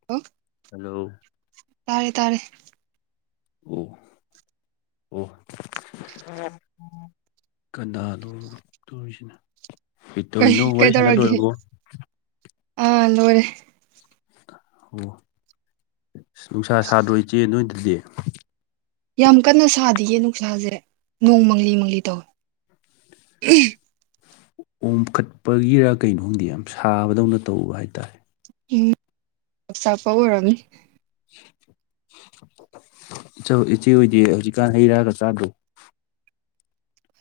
[unintelligible] hello ꯇꯥꯔꯦ ꯇꯥꯔꯦ [unintelligible] ꯑꯣ ꯀꯅꯥꯅꯣ ꯇꯨꯔꯤꯁꯤꯅ ꯀꯩ ꯇꯧꯔꯤꯅꯣ ꯋꯥꯔꯤ ꯁꯥꯟꯅ ꯂꯣꯏꯔꯕꯣ ꯑꯥ ꯂꯣꯏꯔꯦ ꯑꯣ ꯁꯁ ꯅꯨꯡꯁꯥ ꯁꯥꯗ꯭ꯔꯣ ꯏꯆꯦ ꯅꯣꯏꯗꯗꯤ ꯌꯥꯝ ꯀꯟꯅ ꯁꯥꯗꯤꯌꯦ ꯅꯨꯡꯁꯥꯖꯦ ꯅꯣꯡ ꯃꯪꯂꯤ ꯃꯪꯂꯤ ꯇꯧꯋꯤ ꯎꯝ ꯑꯣꯝꯈꯠꯄꯒꯤꯔ ꯀꯩꯅꯣꯝꯗꯤ ꯌꯥꯝ ꯁꯥꯕꯗꯧꯅ ꯇꯧꯕ ꯍꯥꯏꯇꯥꯔꯦ ꯎꯝ ꯑꯣꯝꯆꯥꯛꯄ ꯑꯣꯏꯔꯝꯅꯤ ꯏꯆꯧ ꯏꯆꯦ ꯍꫭꯏꯗꯤ ꯍꯧꯖꯤꯛꯀꯥꯟ ꯍꯩ ꯔꯥꯒ ꯆꯥꯗ꯭ꯔꫭ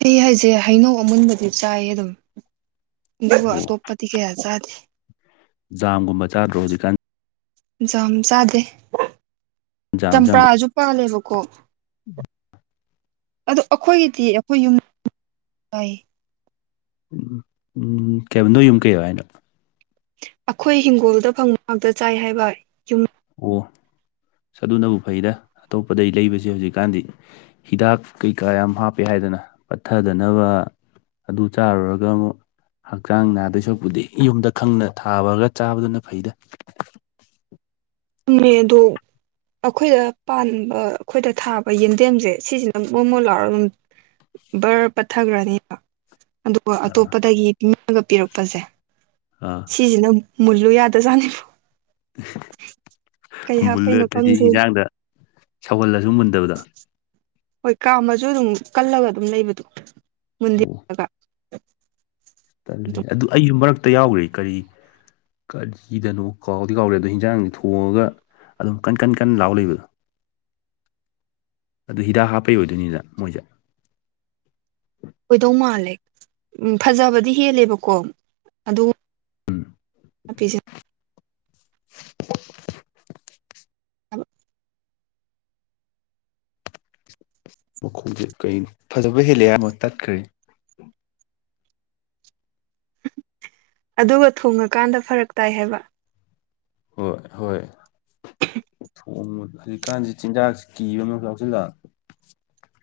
ꯍꯩ ꯍꯥꯏꯖꯦ ꯍꯩꯅꯧ ꯑꯃꯨꯟꯕꯗꯤ ꯆꯥꯏꯌꯦ ꯑꯗꯨꯝ ꯑꯗꯨꯒ ꯑꯣ ꯑꯇꯣꯞꯄꯗꯤ ꯀꯌꯥ ꯆꯥꯗꯦ ꯖꯥꯝꯒꯨꯝꯕ ꯆꯥꯗ꯭ꯔꯣ ꯍꯧꯖꯤꯛꯀꯥꯟ ꯖꯥꯝ ꯆꯥꯗꯦ ꯖꯥꯝꯁꯨ ꯌꯥꯝ ꯆꯝꯄ꯭ꯔꯥꯖꯨ ꯄꯥꯜꯂꯦꯕꯀꯣ ꯑꯗꯣ ꯑꯈꯣꯏꯒꯤꯗꯤ ꯑꯈꯣꯏ ꯌꯨꯝ ꯄꯥꯏ ꯎꯝ ꯎꯝ ꯀꯩꯍꯥꯏꯕ ꯅꯣꯏꯌꯨꯝ ꯀꯩꯕ ꯍꯥꯏꯅꯣ ꯑꯈꯣꯏ ꯍꯤꯡꯒꯣꯜꯗ ꯐꯪꯕ ꯉꯥꯛꯇ ꯆꯥꯏ ꯍꯥꯏꯕ ꯌꯨꯝ ꯑꯣ ꯑꯗꯨꯅꯕꯨ ꯐꯩꯗ ꯑꯇꯣꯞꯄꯗꯩ ꯂꯩꯕꯖꯦ ꯍꯧꯖꯤꯛꯀꯥꯟꯗꯤ ꯍꯤꯗꯥꯛ ꯀꯩꯀꯥ ꯌꯥꯝ ꯍꯥꯞꯄꯦ ꯍꯥꯏꯗꯅ ꯄꯠꯊꯗꯅꯕ ꯑꯗꯨ ꯆꯥꯔꯨꯔꯒ ꯑꯃꯨꯛ ꯍꯛꯆꯥꯡ ꯅꯥꯗꯣꯏ ꯁꯔꯨꯛ ꯄꯨꯗꯤ ꯌꯨꯝꯗ ꯈꯪꯅ ꯊꯥꯕꯒ ꯆꯥꯕꯗꯨꯅ ꯐꯩꯗ ꯎꯝꯃꯦ ꯑꯗꯣ ꯑꯩꯈꯣꯏꯗ ꯄꯥꯟꯕ ꯑꯩꯈꯣꯏꯗ ꯊꯥꯕ ꯌꯦꯟꯗꯦꯝꯁꯦ ꯁꯤꯁꯤꯅ ꯃꯣꯃꯣꯟ ꯂꯥꯎꯔꯒ ꯑꯗꯨꯝ ꯕꯔ ꯄꯠꯊꯒ꯭ꯔꯅꯤ ꯑꯗꯨꯒ ꯑꯇꯣꯞꯄꯗꯒꯤ ꯃꯤꯅꯒ ꯄꯤꯔꯛꯄꯁꯦ ꯑꯥ ꯁꯤꯁꯤꯅ ꯃꯨꯜꯂꯨ ꯌꯥꯗ ꯆꯥꯅꯤꯕꯨ ꯀꯩ ꯍꯥꯞꯄꯩꯅꯣ ꯃꯨꯜꯂꯦꯇꯗꯤ ꯈꯪꯗꯦꯅ ꯌꯦꯟꯖꯥꯡꯗ ꯁꯧꯍꯜꯂꯁꯨ ꯃꯨꯟꯗꯕꯗꯣ ꯍꯣꯏ ꯀꯥꯝꯃꯁꯨ ꯑꯗꯨꯝ ꯀꯜꯂꯒ ꯑꯗꯨꯝ ꯂꯩꯕꯗꯣ ꯑꯣ ꯃꯨꯟꯗꯦꯔꯒ ꯇꯜꯂꯤ ꯑꯗꯨꯝ ꯑꯗꯨ ꯑꯩꯁꯨ ꯃꯔꯛꯇ ꯌꯥꯎꯒ꯭ꯔꯦ ꯀꯔꯤ ꯀꯔꯤꯗꯅꯣ ꯀꯥꯎꯗꯤ ꯀꯥꯎꯔꯦ ꯑꯗꯣ ꯍꯤꯟꯖꯥꯡꯗꯤ ꯊꯣꯡꯉꯒ ꯑꯗꯨꯝ ꯀꯟ ꯀꯟ ꯀꯟꯅ ꯂꯥꯎ ꯂꯩꯕꯗꯣ ꯑꯗꯨ ꯍꯤꯗꯥꯛ ꯍꯥꯞꯄꯩ ꯑꯣꯏꯗꯣꯏ ꯅꯤꯗꯅ ꯃꯣꯏꯁꯦ ꯑꯣꯏꯗꯧ ꯃꯥꯜꯂꯦ ꯎꯝ ꯐꯖꯕꯗꯤ ꯍꯦꯜꯂꯦꯕꯀꯣ ꯑꯗꯨ ꯄꯤꯖꯦ [unintelligible] ꯃꯈꯣꯡꯁꯦ ꯀꯩ ꯐꯖꯕ ꯍꯦꯜꯂꯦ ꯍꯥꯏꯔꯝꯃꯥ ꯑꯃꯨꯛ ꯇꯠꯈ꯭ꯔꯦ ꯑꯗꯨꯒ ꯊꯣꯡꯉꯀꯥꯟꯗ ꯐꯔꯛ ꯇꯥꯏ ꯍꯥꯏꯕ ꯍꯣꯏ ꯍꯣꯏ ꯊꯣꯡꯕ ꯍꯧꯖꯤꯛꯀꯥꯟꯁꯤ ꯆꯤꯟꯖꯥꯛꯁꯤ ꯀꯤꯕ ꯑꯃ ꯌꯥꯎꯁꯤꯜꯂꯛ ꯎꯝꯅꯦ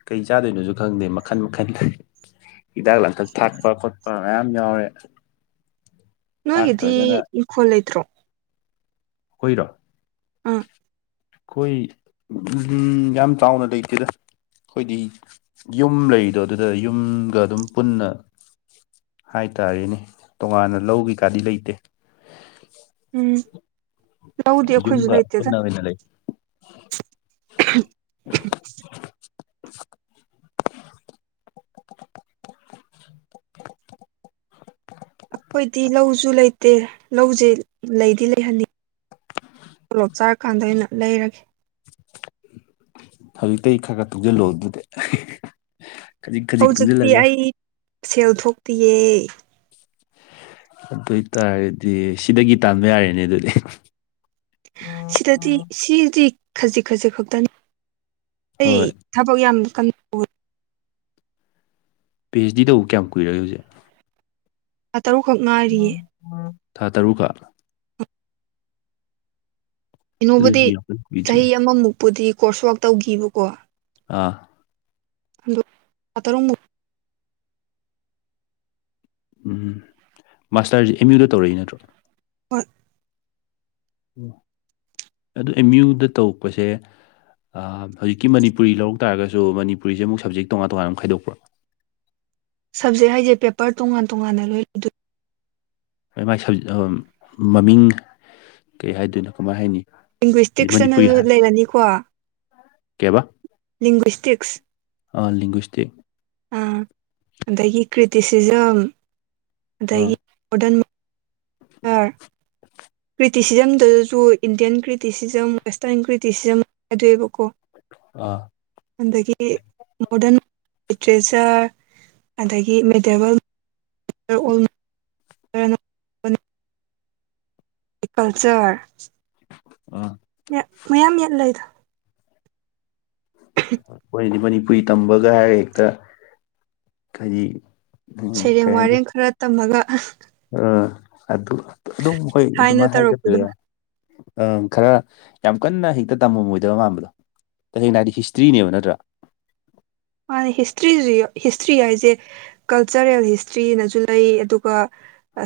ꯀꯩ ꯆꯥꯗꯣꯏꯅꯣꯁꯨ ꯈꯪꯗꯦ ꯃꯈꯟ ꯃꯈꯟ ꯍꯤꯗꯥꯛ ꯂꯥꯡꯊꯛ ꯊꯥꯛꯄ ꯀꯣꯠꯄ ꯃꯌꯥꯝ ꯌꯥꯎꯔꯦ ꯅꯣꯏꯒꯤꯗꯤ ꯊꯥꯛꯇ꯭ꯔꯒꯅ ꯏꯪꯈꯣꯜ ꯂꯩꯇ꯭ꯔꯣ ꯈꯣꯏꯔꯣ ꯑꯥ ꯑꯩꯈꯣꯏ ꯌꯥꯝ ꯆꯥꯎꯅ ꯂꯩꯇꯦꯗ ꯑꯩꯈꯣꯏꯗꯤ ꯌꯨꯝ ꯂꯩꯗꯣ ꯑꯗꯨꯗ ꯌꯨꯝꯒ ꯑꯗꯨꯝ ꯄꯨꯟꯅ ꯍꯥꯏꯇꯥꯔꯦꯅꯦ ꯇꯣꯉꯥꯟꯅ ꯂꯧꯒꯤ ꯀꯥꯗꯤ ꯂꯩꯇꯦ ꯎꯝ ꯂꯧꯗꯤ ꯈꫭꯏꯁꯨ ꯌꯨꯝꯒ ꯂ‌ꯩꯇ‌ꯦꯗ ꯄꯨꯟꯅ ꯑꯣꯏꯅ ꯂꯩ ꯑꯩꯈꯣꯏꯗꯤ ꯂꯧꯁꯨ ꯂꯩꯇꯦ ꯂꯧꯁꯦ ꯂꯩꯗꯤ ꯂꯩꯍꯟꯅꯤꯡꯉꯤ ꯇꯣꯂꯣꯞ ꯆꯥꯔ ꯀꯥꯟꯗ ꯑꯩꯅ ꯂꯩꯔꯒꯦ ꯍꯧꯖꯤꯛꯇꯤ ꯈꯔ ꯈꯔ ꯊꯨꯡꯖꯤꯜꯂꯣ ꯑꯗꯨꯗꯤ ꯈꯖꯤꯛ ꯈꯖꯤꯛ ꯍꯧꯖꯤꯛꯇꯤ ꯇꯨꯡꯁꯤꯜꯂꯒ ꯑꯩ ꯁꯦꯜ ꯊꯣꯛꯇꯤꯌꯦ ꯑꯗꯨꯏꯇꯥꯔꯗꯤ ꯁꯤꯗꯒꯤ ꯇꯥꯟꯕ ꯌꯥꯔꯦꯅꯦ ꯑꯗꯨꯗꯤ ꯁꯤꯗꯗꯤ ꯁꯤꯗꯤ ꯈꯖꯤꯛ ꯈꯖꯤꯛ ꯈꯛꯇꯅꯤ ꯑꯩ ꯍꯣꯏ ꯊꯕꯛ ꯌꯥꯝ ꯀꯟ ꯄꯤ ꯍ ꯗꯤ ꯇꯧꯕ ꯀꯌꯥꯝ ꯀꯨꯏꯔꯒꯦ ꯍꯧꯖꯤꯛ ꯊꯥꯥ ꯇꯔꯨꯛꯈꯛ ꯉꯥꯏꯔꯤꯌꯦ ꯊꯥ ꯇꯔꯨꯛ ꯀꯥ ꯀꯩꯅꯣꯕꯨꯗꯤ ꯑꯗꯨꯗꯤ ꯌꯥꯝ ꯆꯍꯤ ꯀꯨꯏꯗ꯭ꯔꯤꯅꯦ ꯑꯃꯃꯨꯛꯄꯨꯗꯤ ꯀꯣꯔꯁ ꯋꯥꯛ ꯇꯧꯈꯤꯕꯀꯣ ꯑꯥ ꯗꯣ ꯊꯥ ꯇꯔꯨꯛꯃꯨꯛ ꯎꯝ ꯃꯥꯁꯇꯔꯁꯦ ꯑꯦꯝ ꯌꯨꯗ ꯇꯧꯔꯛꯏ ꯅꯠꯇ꯭ꯔꯣ ꯍꯣꯏ ꯑꯗꯨ ꯑꯦꯝ ꯌꯨꯗ ꯇꯧꯔꯛꯄꯁꯦ ꯍꯧꯖꯤꯛꯀꯤ ꯃꯅꯤꯄꯨꯔꯤ ꯂꯧꯔꯛ ꯇꯥꯔꯒꯁꯨ ꯃꯅꯤꯄꯨꯔꯤꯁꯦ ꯑꯃꯨꯛ ꯁꯞꯖꯦꯛ ꯇꯣꯉꯥꯟ ꯇꯣꯉꯥꯟꯨ ꯈꯥꯏꯗꯣꯛꯄ꯭ꯔꯣ ꯁꯞꯖꯦꯛ ꯍꯥꯏꯁꯦ ꯄꯦꯄꯔ ꯇꯣꯉꯥꯟ ꯇꯣꯉꯥꯟꯅ ꯂꯣꯏ ꯃꯥꯏ ꯁꯞꯖꯦꯛ ꯃꯃꯤꯡ ꯀꯩ ꯍꯥꯏꯗꯣꯏꯅꯣ ꯀꯃꯥꯏ ꯍꯥꯏꯅꯤ ꯂꯤꯡꯒ꯭ꯋꯁꯇꯤꯛꯁ ꯑꯅꯁꯨ ꯂꯩꯔꯅꯤꯀꯣ ꯀꯦꯕ ꯂꯤꯡꯒ꯭ꯋꯁꯇꯤꯛꯁ ꯑ ꯂꯤꯡꯒ꯭ꯋꯤꯁꯇꯤꯛ ꯑꯥ ꯑꯗꯒꯤ ꯀ꯭ꯔꯤꯇꯤꯁꯤꯖꯝ ꯑꯥ ꯑꯗꯒꯤ ꯃꯣꯗꯔꯟ ꯑꯥ ꯀ꯭ꯔꯤꯇꯤꯁꯤꯖꯝꯗꯨꯁꯨ ꯏꯟꯗꯤꯌꯥꯟ ꯀ꯭ꯔꯤꯇꯤꯁꯤꯖꯝ ꯋꯦꯁꯇꯔꯟ ꯀ꯭ꯔꯤꯇꯤꯁꯤꯖꯝ ꯈꯥꯏꯗꯣꯛꯑꯦꯕꯀꯣ ꯑ ꯑꯗꯒꯤ ꯃꯣꯗꯔꯟ ꯂꯤꯇ꯭ꯔꯦꯆꯔ ꯑꯗꯒꯤ ꯃꯦꯇꯦꯕꯜ ꯀꯜꯆꯔ ꯑꯥ ꯃꯌꯥꯝ ꯌꯥꯝ ꯂꯩꯗ ꯑꯩꯈꯣꯏꯅꯗꯤ ꯃꯅꯤꯄꯨꯔꯤ ꯇꯝꯕꯒ ꯍꯥꯏꯔꯒ ꯍꯦꯛꯇ ꯍꯥꯏꯗꯤ ꯎꯝ, ꯁꯩꯔꯦꯡ ꯋꯥꯔꯦꯡ ꯈꯔ ꯇꯝꯃꯒ ꯑꯥ ꯑꯗꯨ ꯑꯗꯨꯝ ꯍꯣꯏ ꯊꯥꯏꯅ ꯑꯗꯨꯃꯥꯏꯅ ꯇꯧꯔꯛꯄꯗꯣ ꯍꯥꯏꯒꯗꯣꯏꯔ ꯑ ꯈꯔ ꯌꯥꯝ ꯀꯟꯅ ꯍꯦꯛꯇ ꯇꯝꯃꯝꯃꯣꯏꯗꯕ ꯃꯥꯟꯕꯗꯣ ꯇꯁꯦꯡꯅ ꯍꯥꯏꯗꯤ ꯍꯤꯁꯇ꯭ꯔꯤꯅꯦꯕ ꯅꯠꯇ꯭ꯔꯥ ꯃꯥꯅꯦ ꯍꯤꯁꯇ꯭ꯔꯤꯁꯨ ꯍꯤꯁꯇ꯭ꯔꯤ ꯍꯥꯏꯁꯦ ꯀꯜꯆꯔꯦꯜ ꯍꯤꯁꯇ꯭ꯔꯤꯅꯁꯨ ꯂꯩ ꯑꯗꯨꯒ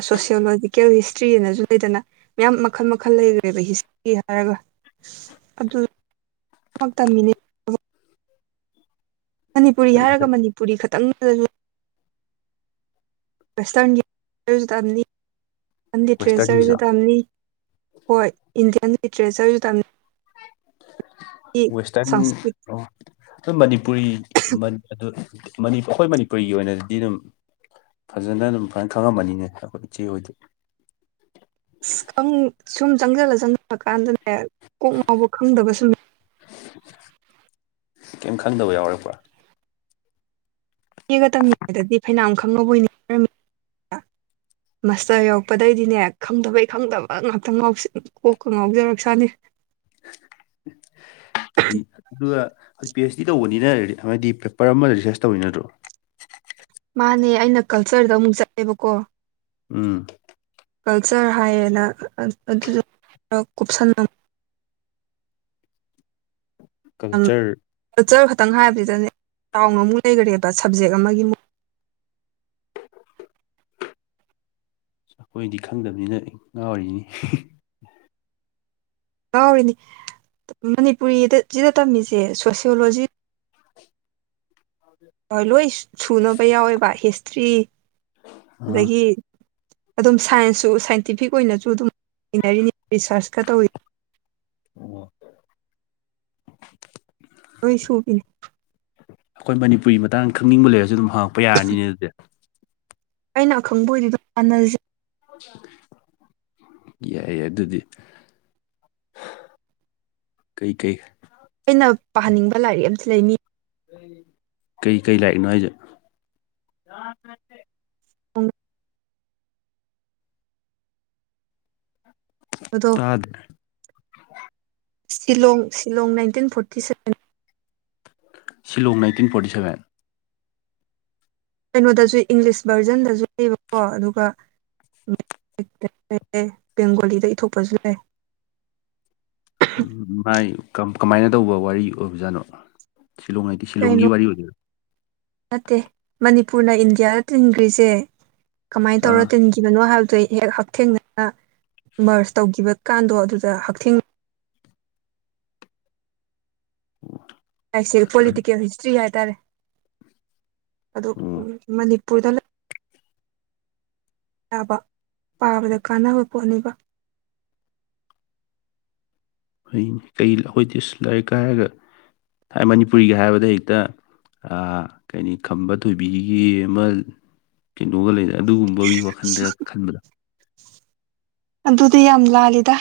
ꯁꯣꯁꯤꯌꯦꯜꯂꯣꯖꯤꯀꯦꯜ ꯍꯤꯁꯇ꯭ꯔꯤꯑꯅꯁꯨ ꯂꯩꯗꯅ ꯃꯌꯥꯝ ꯃꯈꯜ ꯃꯈꯜ ꯂꯩꯈ꯭ꯔꯦꯕ ꯍꯤꯁꯇ꯭ꯔꯤ ꯍꯥꯏꯔꯒ ꯑꯗꯨ ꯇꯝꯃꯤꯅꯤ ꯃꯅꯤꯄꯨꯔꯤ ꯍꯥꯏꯔꯒ ꯃꯅꯤꯄꯨꯔꯤ ꯈꯛꯇꯪꯗꯁꯨ ꯋꯦꯁꯇꯔꯟꯒꯤꯁꯨ ꯇꯝꯅꯤ ꯋꯦꯁꯇꯔꯟꯒꯤꯁꯨ ꯂꯤꯇꯔꯦꯆꯔꯁꯨ ꯇꯝꯅꯤ ꯍꯣꯏ ꯏꯟꯗꯤꯌꯥꯟ ꯂꯤꯇꯔꯦꯆꯔꯁꯨ ꯇꯝꯃꯤ ꯋꯦꯁꯇꯔꯟ ꯁꯪꯁꯀ꯭ꯔꯤꯠ ꯅꯣꯏ ꯃꯅꯤꯄꯨꯔꯤ ꯑꯗꯨ ꯑꯩꯈꯣꯏ ꯃꯅꯤꯄꯨꯔꯤꯒꯤ ꯑꯣꯏꯅꯗꯤ ꯑꯗꯨꯝ ꯐꯖꯅ ꯑꯗꯨꯝ ꯐꯖ ꯈꯪꯉꯝꯃꯅꯤꯅꯦ ꯑꯩꯈꯣꯏ ꯏꯆꯦ ꯍꯣꯏꯗꯤ ꯁꯨꯝ ꯆꯪꯁꯤꯜꯂ ꯆꯪꯁꯤꯜꯂ ꯀꯥꯟꯗꯅꯦ ꯀꯣꯛ ꯉꯥꯎꯕ ꯈꯪꯗꯕ ꯁꯨꯝ ꯀꯩꯝ ꯈꯪꯗꯕ ꯌꯥꯎꯔꯛꯄ꯭ꯔꯥ ꯒ ꯇꯝꯃꯤꯉꯩꯗꯗꯤ ꯐꯩꯅꯥꯝ ꯈꯪꯉꯕꯣꯏ ꯃꯥꯁꯇꯔ ꯌꯧꯔꯛꯄꯗꯩꯗꯤꯅꯦ ꯈꯪꯗꯕꯩ ꯈꯪꯗꯕ ꯉꯥꯛꯇ ꯉꯥꯎꯁꯜ ꯀꫭꯛꯀ ꯉꯥꯎꯖꯔꯛꯁꯥꯅꯤ [inaudible] ꯍꯥꯏꯗꯤ ꯑꯗꯨꯒ ꯄꯤ ꯑꯩꯆ ꯗꯤ ꯇꯧꯕꯅꯤꯅ ꯍꯥꯏꯗꯤ ꯄꯦꯄꯔ ꯑꯃꯗ ꯔꯤꯁꯥꯔꯁ ꯇꯧꯔꯤ ꯅꯠꯇ꯭ꯔꯣ ꯃꯥꯅꯦ ꯑꯩꯅ ꯀꯜꯆꯔꯗ ꯑꯃꯨꯛ ꯆꯠꯂꯦꯕꯀꯣ ꯎꯝ ꯀꯜꯆꯔ ꯍꯥꯏꯌꯦꯅ ꯑꯗꯨꯗ ꯀꯨꯞꯁꯟꯅ ꯀꯜꯆꯔ ꯀꯜꯆꯔ ꯈꯛꯇꯪ ꯍꯥꯏꯕꯁꯤꯗꯅꯦ ꯆꯥꯎꯅ ꯑꯃꯨꯛ ꯂꯩꯈꯔꯦꯕ ꯁꯞꯖꯦꯛ ꯑꯃꯒꯤꯃꯨꯛ ꯑꯩꯈꯣꯏꯗꯤ ꯈꯪꯗꯕꯅꯤꯅ ꯉꯥꯎꯔꯤꯅꯤꯅꯦ ꯉꯥꯎꯔꯤꯅꯤ ꯃꯅꯤꯄꯨꯔꯤꯗ ꯁꯤꯗ ꯇꯝꯃꯤꯁꯦ ꯁꯣꯁꯤꯌꯦꯜꯂꯣꯖꯤ ꯑꯗꯨ [inaudible] ꯂꯣꯏ ꯁꯨꯅꯕ ꯌꯥꯎꯋꯦꯕ ꯍꯤꯁꯇ꯭ꯔꯤ ꯑꯥ ꯑꯗꯒꯤ ꯑꯗꯨꯝ ꯁꯥꯏꯟꯁꯁꯨ ꯁꯥꯏꯟꯇꯤꯐꯤꯛ ꯑꯣꯏꯅꯁꯨ ꯑꯗꯨꯝ ꯏꯅꯔꯤꯅꯤ ꯔꯤꯁꯔꯁꯀ ꯇꯧꯔꯤꯅꯤ ꯑꫭ ꯂꫭꯏ ꯁꯨꯕꯤꯅꯤ ꯑꯩꯈꯣꯏ ꯃꯅꯤꯄꯨꯔꯤꯒꯤ ꯃꯇꯥꯡꯗ ꯈꯪꯅꯤꯡꯕ ꯂꯩꯔꯁꯨ ꯑꯗꯨꯝ ꯍꯪꯉꯛꯄ ꯌꯥꯔꯅꯤꯅꯦ ꯑꯗꯨꯗꯤ ꯑꯩꯅ ꯑꯈꯪꯕ ꯑꯣꯏꯔꯤꯗꯤ ꯇꯥꯟꯅꯔꯁꯦ ꯌꯥꯏꯌꯦ ꯑꯗꯨꯗꯤ ꯀꯩ ꯀꯩ ꯑꯩꯅ ꯄꯥꯍꯟꯅꯤꯡꯕ ꯂꯥꯏꯔꯤꯛ ꯑꯃꯗꯤ ꯂꯩ ꯃꯤ ꯀꯩ ꯀꯩ ꯂꯥꯏꯔꯤꯛꯅꯣ ꯍꯥꯏꯁꯦ ꯑꯃ ꯕꯗꯣ ꯇꯥꯗ꯭ꯔꯦ Shillong Shillong nineteen forty seven Shillong nineteen forty seven ꯀꯩꯅꯣꯗꯁꯨ ꯏꯪꯂꯤꯁ ꯚꯔꯖꯟꯗꯁꯨ ꯂꯩꯕꯀꯣ ꯑꯗꯨꯒ ꯕꯦꯡꯒꯣꯂꯤꯗ ꯏꯊꯣꯛꯄꯁꯨ ꯂꯩ ꯎ ꯃꯥꯏ ꯀꯃꯥꯏꯅ ꯇꯧꯕ ꯋꯥꯔꯤ ꯑꯣꯏꯕꯖꯥꯠꯅꯣ ꯁꯤꯂꯣꯡ ꯍꯥꯏꯗꯤ ꯀꯩꯅꯣ ꯁꯤꯂꯣꯡꯒꯤ ꯋꯥꯔꯤ ꯑꯣꯏꯗꯣꯏꯔꯥ ꯅꯠꯇꯦ ꯃꯅꯤꯄꯨꯔꯅ ꯏꯟꯗꯤꯌꯥꯗ ꯇꯤꯟꯈ꯭ꯔꯤꯁꯦ ꯀꯃꯥꯏꯅ ꯇꯧꯔ ꯑꯥ ꯇꯤꯟꯒꯦ ꯅꯣ ꯍꯥꯏꯕꯗꯨ ꯍꯦꯛ ꯍꯛꯊꯦꯡꯅ ꯃꯔꯁ ꯇꯧꯈꯤꯕ ꯀꯥꯟꯗꯣ ꯑꯗꯨꯗ ꯍꯛꯊꯦꯡ ꯑꯩꯁꯦ ꯄꯣꯂꯤꯇꯤꯀꯦꯜ ꯍꯤꯁꯇ꯭ꯔꯤ ꯍꯥꯏꯇꯥꯔꯦ ꯑꯗꯨ ꯑꯣ ꯎꯝ ꯃꯅꯤꯄꯨꯔ ꯄꯨꯗ ꯄꯥꯕꯗ ꯀꯥꯟꯅꯕ ꯄꯣꯠꯅꯦꯕ ꯀ ꯑꯩꯈꯣꯏꯗꯤ ꯂꯥꯏꯔꯤꯛꯀ ꯍꯥꯏꯔꯒ ꯃꯅꯤꯄꯨꯔꯤꯒ ꯍꯥꯏꯕꯗ ꯍꯦꯛꯇ ꯑꯥ ꯀꯩꯅꯤ ꯈꯝꯕ ꯊꯣꯏꯕꯤꯒꯤ ꯑꯃ ꯀꯩꯅꯣꯒ ꯂꯩꯅ ꯑꯗꯨꯒꯨꯝꯕꯒꯤ ꯋꯥꯈꯜꯗ ꯈꯟꯕꯗꯣ ꯑꯗꯨꯗꯤ ꯌꯥꯝ ꯂꯥꯜꯂꯤꯗ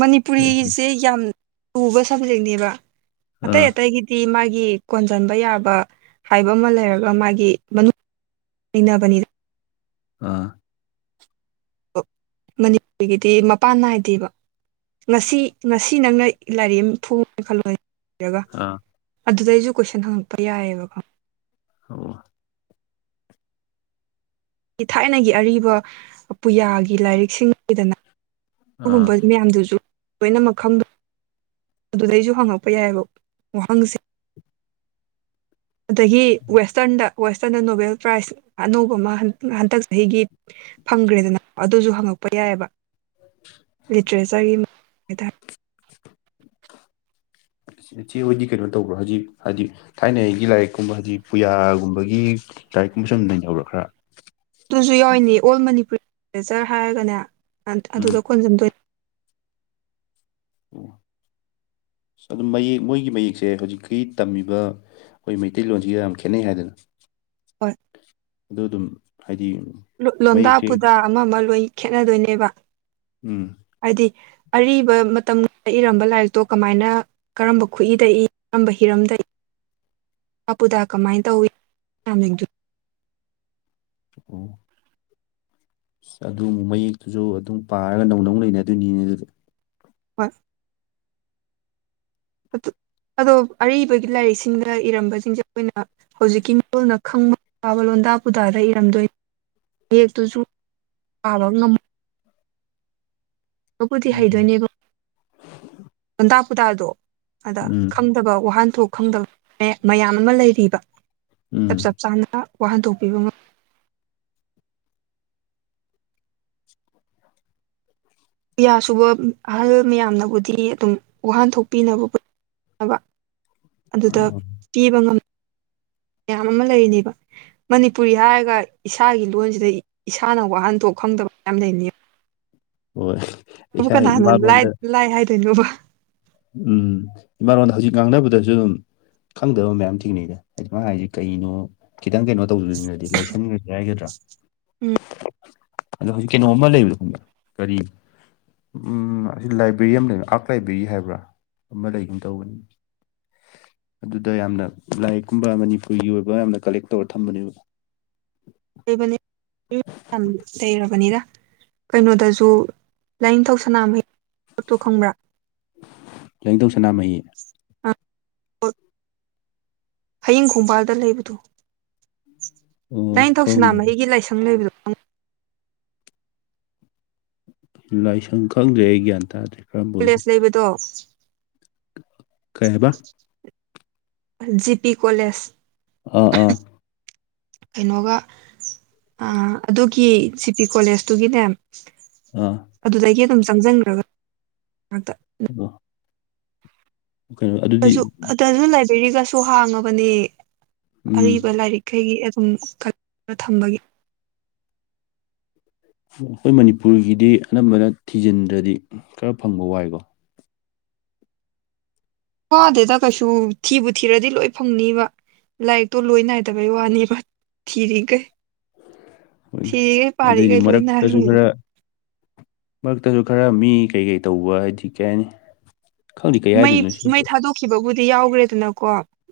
ꯃꯅꯤꯄꯨꯔꯤꯁꯦ ꯌꯥꯝ ꯂꯨꯕ ꯁꯕꯖꯦꯛꯅꯦꯕ ꯑꯇꯩ ꯑꯥ ꯑꯇꯩꯒꯤ ꯗꯤ ꯃꯥꯒꯤ ꯀꯣꯟꯁꯤꯟꯕ ꯌꯥꯕ ꯍꯥꯏꯕ ꯑꯃ ꯂꯩꯔꯒ ꯃꯥꯒꯤ ꯃꯅꯨꯡ ꯏꯟꯅꯕꯅꯤꯗ ꯑꯥ ꯑꯣ ꯃꯅꯤꯄꯨꯔꯒꯤꯗꯤ ꯃꯄꯥꯟ ꯅꯥꯏꯗꯦꯕ ꯉꯁꯤ ꯉꯁꯤ ꯅꯪꯅ ꯂꯥꯏꯔꯤꯛ ꯑꯃ ꯊꯣꯡꯉꯦ ꯈꯜꯂꯣꯏ ꯑꯥ ꯑꯗꯨꯗꯩꯁꯨ ꯀꯣꯏꯁꯟ ꯍꯪꯉꯛꯄ ꯌꯥꯏꯑꯕꯀꯣ ꯑꯣ ꯊꯥꯏꯅꯒꯤ ꯑꯔꯤꯕ ꯄꯨꯌꯥꯒꯤ ꯂꯥꯏꯔꯤꯛꯁꯤꯡ ꯂꯩꯗꯅ ꯑꯥ ꯎꯝꯕ ꯃꯌꯥꯝꯗꯨꯁꯨ ꯂꯣꯏꯅꯃꯛ ꯈꯪꯗ ꯑꯗꯨꯗꯩꯁꯨ ꯍꯪꯉꯛꯄ ꯌꯥꯏꯑꯕ ꯋꯥꯍꯪꯁꯦ ꯑꯗꯒꯤ ꯋꯦꯁꯇ꯭ꯔꯟꯗ ꯋꯦꯁꯇ꯭ꯔꯟꯗ ꯅꯣꯕꯦꯜ ꯄ꯭ꯔꯥꯏꯖ ꯑꯅꯧꯕ ꯑꯃ ꯍꯟꯗꯛ ꯆꯍꯤꯒꯤ ꯐꯪꯈ꯭ꯔꯦꯗꯅ ꯑꯗꯨꯁꯨ ꯍꯪꯉꯛꯄ ꯌꯥꯏꯑꯕ ꯂꯤꯇꯔꯦꯆꯔꯒꯤ ꯍꯥꯏꯇꯥꯔꯦ [inaudible] ꯁꯤꯆꯦ ꯍꯣꯏꯗꯤ ꯀꯩꯅꯣ ꯇꯧꯕ꯭ꯔꯣ ꯍꯧꯖꯤꯛ ꯍꯥꯏꯗꯤ ꯊꯥꯏꯅꯒꯤ ꯂꯥꯏꯔꯤꯛꯀꯨꯝꯕ ꯍꯥꯏꯗꯤ ꯄꯨꯌꯥꯒꯨꯝꯕꯒꯤ ꯇꯥꯔꯤꯛ ꯀꯨꯝꯕ ꯁꯨ ꯅꯩꯅꯕꯔ ꯈꯔ ꯑꯗꯨꯁꯨ ꯌꯥꯎꯏꯅꯦ ꯑꯣꯜ ꯃꯅꯤꯄꯨꯔꯤ ꯔꯦꯆꯔ ꯍꯥꯏꯔꯒꯅꯦ ꯎꯝ ꯑꯗꯨꯗ ꯈꯣꯟꯖꯗꯣꯏ ꯑꯣ ꯑꯁ ꯑꯗꯨ ꯃꯌꯦꯛ ꯃꯣꯏꯒꯤ ꯃꯌꯦꯛꯁꯦ ꯍꯧꯖꯤꯛꯀꯤ ꯇꯝꯃꯤꯕ ꯑꯩꯈꯣꯏ ꯃꯩꯇꯩꯂꯣꯟꯁꯤꯒ ꯌꯥꯝ ꯈꯦꯠꯅꯩ ꯍꯥꯏꯗꯅ ꯍꯣꯏ ꯑꯗ ꯑꯗꯨꯝ ꯍꯥꯏꯗꯤ ꯂꯣꯟꯗꯥ ꯃꯌꯦꯛꯁꯦ ꯄꯨꯗꯥ ꯑꯃ ꯑꯃ ꯂꯣꯏ ꯈꯦꯠꯅꯗꯣꯏꯅꯦꯕ ꯎꯝ ꯍꯥꯏꯗꯤ ꯑꯔꯤꯕ ꯃꯇꯝꯗ ꯏꯔꯝꯕ ꯂꯥꯏꯔꯤꯛꯇꯣ ꯀꯃꯥꯏꯅ ꯀꯔꯝꯕ ꯈꯨꯏꯗ ꯏ ꯀꯔꯝꯕ ꯍꯤꯔꯝꯗ ꯏ ꯋꯥꯇꯥ ꯄꯨꯗ ꯀꯃꯥꯏꯅ ꯇꯧꯏ ꯃꯤꯡ ꯑꯣ ꯑꯁ ꯑꯗꯨꯨ ꯃꯌꯦꯛꯇꯨꯁꯨ ꯑꯗꯨꯝ ꯄꯥꯔꯒ ꯅꯧꯅ ꯑꯃꯨꯛ ꯂꯩꯅꯗꯣꯏꯅꯤꯅꯦ ꯑꯗꯨꯗ ꯍꯣꯏ ꯑꯗꯣ ꯑꯔꯤꯕꯒꯤ ꯂꯥꯏꯔꯤꯛꯁꯤꯡꯗ ꯏꯔꯝꯕꯁꯤꯡꯁꯦ ꯑꯩꯈꯣꯏꯅ ꯍꯧꯖꯤꯛꯀꯤ ꯃꯔꯣꯜꯅ ꯈꯪꯕꯥꯕ ꯂꯣꯟꯗꯥ ꯄꯨꯗꯥꯗ ꯏꯔꯝꯗꯣꯏꯅꯤ ꯃꯦꯛꯇꯨꯁꯨ ꯄꯥꯕ ꯉꯝꯃ ꯑꯗꯨꯕꯨꯗꯤ ꯍꯩꯏꯗꯣꯏꯅꯦꯕ ꯂꯣꯟꯗꯥ ꯄꯨꯗꯥꯗꯣ ꯑꯗ ꯎꯝ ꯐꯠꯇꯕ ꯋꯥꯍꯟꯊꯣꯛ ꯈꯪꯗꯕ ꯃꯌꯥꯝ ꯑꯃ ꯂꯩꯔꯤꯕ ꯆꯞ ꯎꯝ ꯆ ꯆꯥꯅ ꯋꯥꯍꯟꯊꯣꯛꯄꯤꯕ ꯉꯝ ꯌꯥꯁꯨꯕ ꯑꯍꯜ ꯃꯌꯥꯝꯅꯕꯨꯗꯤ ꯑꯗꯨꯝ ꯋꯥꯍꯟꯊꯣꯛꯄꯤꯅꯕ ꯈꯣꯅꯕ ꯑꯗꯨꯗ ꯄꯤꯕ ꯉꯝ ꯃꯌꯥꯝ ꯑꯃ ꯂꯩꯅꯦꯕ ꯃꯅꯤꯄꯨꯔꯤ ꯍꯥꯏꯔꯒ ꯏꯁꯥꯒꯤ ꯂꯣꯟꯁꯤꯗ ꯏꯁꯥꯅ ꯋꯥꯍꯟꯊꯣꯛ ꯈꯪꯗꯕ ꯃꯌꯥꯝ ꯂꯩꯅꯤ ꯍꯣꯏ ꯕꯨ ꯏꯁꯥ ꯀꯅꯥ ꯍꯥꯟꯅ ꯂ ꯏꯃꯥꯂꯣꯟꯗ ꯂꯥꯏ ꯍꯥꯏꯗꯣꯏꯅꯣꯕ ꯎꯝ ꯏꯃꯥꯂꯣꯟꯣꯟꯗ ꯍꯧꯖꯤꯛ ꯉꯥꯡꯅꯕꯗꯁꯨ ꯑꯗꯨꯝ ꯈꯪꯗꯕ ꯃꯌꯥꯝ ꯊꯦꯡꯅꯩꯗ ꯍꯥꯏꯗꯤ ꯃꯥ ꯍꯥꯏꯔꯤꯁꯦ ꯀꯩꯅꯣ ꯈꯤꯇꯪ ꯀꯩꯅꯣ ꯇꯧꯗꯣꯏꯅꯗꯤ ꯂꯥꯏꯁꯟꯈ꯭ꯔꯁ ꯍꯥꯏꯒꯗ꯭ꯔꯥ ꯎꯝ ꯑꯗ ꯍꯧꯖꯤꯛ ꯀꯩꯅꯣꯝꯃ ꯂꯩꯕꯗꯥ ꯈꯪꯗ ꯀꯔꯤ ꯎꯝ ꯑꯁꯤ ꯂꯥꯏꯕ꯭ꯔꯦꯔꯤ ꯑꯃ ꯂꯩꯕ ꯑꯥꯔꯛ ꯂꯥꯏꯕ꯭ꯔꯦꯔꯤ ꯍꯥꯏꯕ꯭ꯔꯥ ꯑꯃ ꯂꯩꯒꯅ ꯇꯧꯒꯅꯤ ꯑꯗꯨꯗ ꯌꯥꯝꯅ ꯂꯥꯏꯔꯤꯛꯀꯨꯝꯕ ꯃꯅꯤꯄꯨꯔꯒꯤ ꯑꯣꯏꯕ ꯌꯥꯝꯅ ꯀꯂꯦꯛ ꯇꯧꯔ ꯊꯝꯕꯅꯦꯕ ꯑꯩꯕ ꯂꯩꯔꯕꯅꯤꯗ ꯀꯩꯅꯣꯗꯁꯨ ꯂꯥꯏꯅꯤꯡꯊꯧ ꯁꯅꯥꯃꯍꯤ ꯄꯣꯠꯇꯣ ꯈꯪꯕ꯭ꯔꯥ ꯂꯦꯡꯊꯧ ꯁꯅꯥꯃꯍꯤ ꯑ ꯍꯌꯤꯡ ꯈꯣꯡꯕꯥꯜꯗ ꯂꯩꯕꯗꯨ ꯑꯣ ꯈꯪ ꯂꯥꯏꯅꯤꯡꯊꯧꯁꯤꯅꯥꯃꯍꯤꯒꯤ ꯂꯥꯏꯁꯪ ꯂꯩꯕꯗꯣ ꯂꯥꯏꯁꯪ ꯈꯪꯗ꯭ꯔꯦ ꯑꯩ ꯒ꯭ꯌꯥꯟ ꯇꯥꯗ꯭ꯔꯦ ꯀꯔꯝꯕ ꯀꯣꯂꯦꯖ ꯑꯣꯏꯗꯣꯏꯅꯣ ꯂꯩꯕꯗꯣ ꯀꯕꯥ ꯖꯤ ꯄꯤ ꯀꯣꯂꯦꯖ ꯑꯥ ꯑꯥ ꯀꯩꯅꯣꯒ ꯑꯗꯨꯒꯤ ꯖꯤ ꯄꯤ ꯀꯣꯂꯦꯖꯇꯨꯒꯤꯅꯦ ꯑꯥ ꯑꯗꯨꯗꯒꯤ ꯑꯗꯨꯝ ꯆꯪꯁꯤꯟꯈ꯭ꯔꯒ [unintelligible] ꯀꯩ ꯑꯗꯨ ꯑꯗꯨ ꯑꯗꯨꯗꯁꯨ ꯂꯥꯏꯕ꯭ꯔꯦꯔꯤꯒꯁꯨ ꯍꯥꯡꯉꯕꯅꯦ ꯎꯝ ꯑꯔꯤꯕ ꯂꯥꯏꯔꯤꯛ ꯀꯩꯒꯤ ꯑꯗꯨꯝ ꯈ ꯊꯝꯕꯒꯤ ꯑꯩꯈꯣꯏ ꯃꯅꯤꯄꯨꯔꯒꯤꯗꯤ ꯑꯅꯝꯕꯅ ꯊꯤꯖꯤꯟꯗ꯭ꯔꯗꯤ ꯈꯔ ꯐꯪꯕ ꯋꯥꯏꯀꯣ ꯋꯥꯗꯦꯗ ꯀꯩꯁꯨ ꯊꯤꯕꯨ ꯊꯤꯔꯗꯤ ꯂꯣꯏ ꯐꯪꯅꯤꯕ ꯂꯥꯏꯔꯤꯛꯇꯣ ꯂꯣꯏ ꯅꯥꯏꯗꯕꯩ ꯋꯥꯅꯦꯕ ꯊꯤꯔꯤꯈꯩ ꯍꯣꯏ ꯊꯤꯔꯤꯈꯩ ꯑꯗꯨꯏꯗꯤ ꯄꯥꯔꯤꯈꯩ ꯂꯣꯏ ꯃꯔꯛꯇꯁꯨ ꯅꯥꯏꯔꯣꯏ ꯈꯔ ꯃꯔꯛꯇꯁꯨ ꯈꯔ ꯃꯤ ꯀꯩꯀꯩ ꯇꯧꯕ ꯍꯥꯏꯗꯤ ꯀꯩ ꯍꯥꯏꯅꯤ ꯈꯪꯗꯦ ꯀꯩ ꯃꯩ ꯍꯥꯏꯗꯣꯏꯅꯣ ꯁꯤ ꯃꯩ ꯄꯣꯠꯁꯦ ꯊꯥꯗꯣꯛꯈꯤꯕꯕꯨꯗꯤ ꯌꯥꯎꯈ꯭ꯔꯦꯗꯅꯀꯣ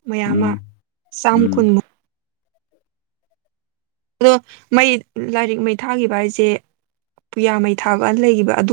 ꯃꯌꯥꯝ ꯑꯃ ꯎꯝ ꯆꯥꯝ ꯎꯝ ꯀꯨꯟꯃꯨꯛ ꯑꯗꯣ ꯃꯩ ꯂꯥꯏꯔꯤꯛ ꯃꯩ ꯊꯥꯈꯤꯕ ꯍꯥꯏꯁꯦ ꯄꯨꯌꯥ ꯃꯩ ꯊꯥꯕꯅ ꯂꯩꯈꯤꯕ ꯑꯗꯨ